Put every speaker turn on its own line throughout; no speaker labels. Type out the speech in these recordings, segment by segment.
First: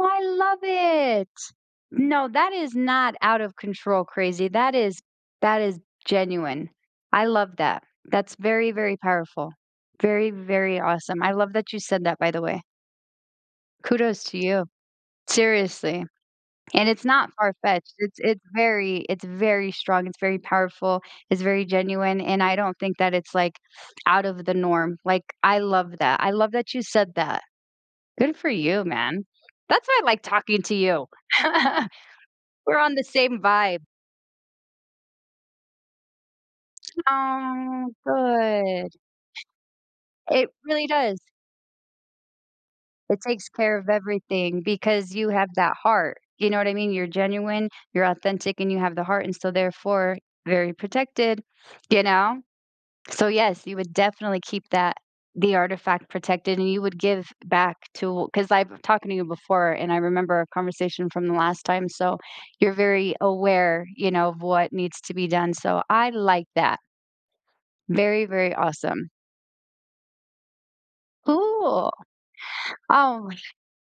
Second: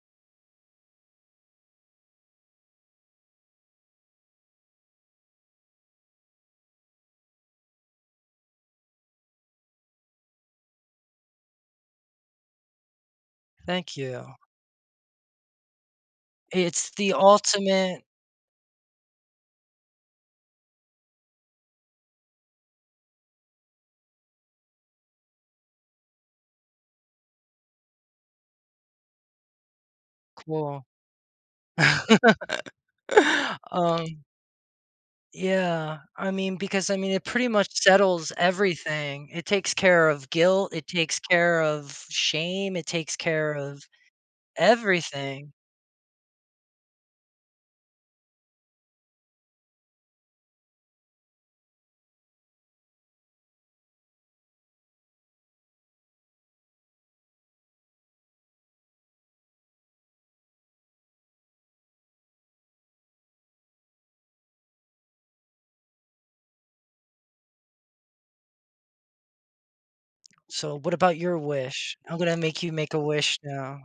I love it. No, that is not out of control crazy, that is that is genuine. I love that. That's very, very powerful. Very, very awesome. I love that you said that, by the way.
Thank
Kudos
you.
to you, seriously, and
It's
it's
the
not farfetched,
ultimate
it's it's very it's very strong, it's very powerful, it's very genuine, and I don't think that it's, like, out of the norm, like, I love that. I love that you said that. Good for you, man, that's why like talking to
Cool,
you. We're on the same vibe.
um Yeah, I mean, because I mean, it pretty much
Oh,
settles
good.
everything. It takes care of
It
guilt. It
really
takes
does.
care of shame. It takes
It takes
care
care
of
of everything because you have
everything.
that heart, you know what I mean? You're genuine, you're authentic, and you have the heart, and so therefore, very protected, you know, so, yes, you would definitely keep that the artifact protected and you would give back to 'cause I've been talking to you before and I remember a conversation from the last time, so, you're very aware, you know, of what needs to be done, so I like that. Very, very awesome.
So, what about your
Cool,
wish? I'm gonna make you make a
um,
wish now.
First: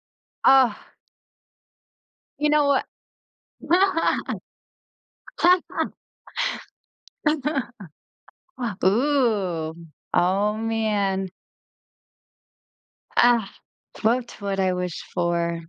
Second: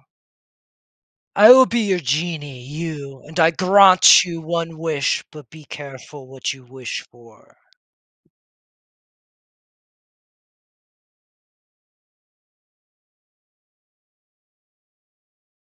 ugh.
I will be your
You
genie,
know what,
you, and I grant you 1 wish, but be careful what you wish for.
ooh, oh man. Ah, what would I wish for?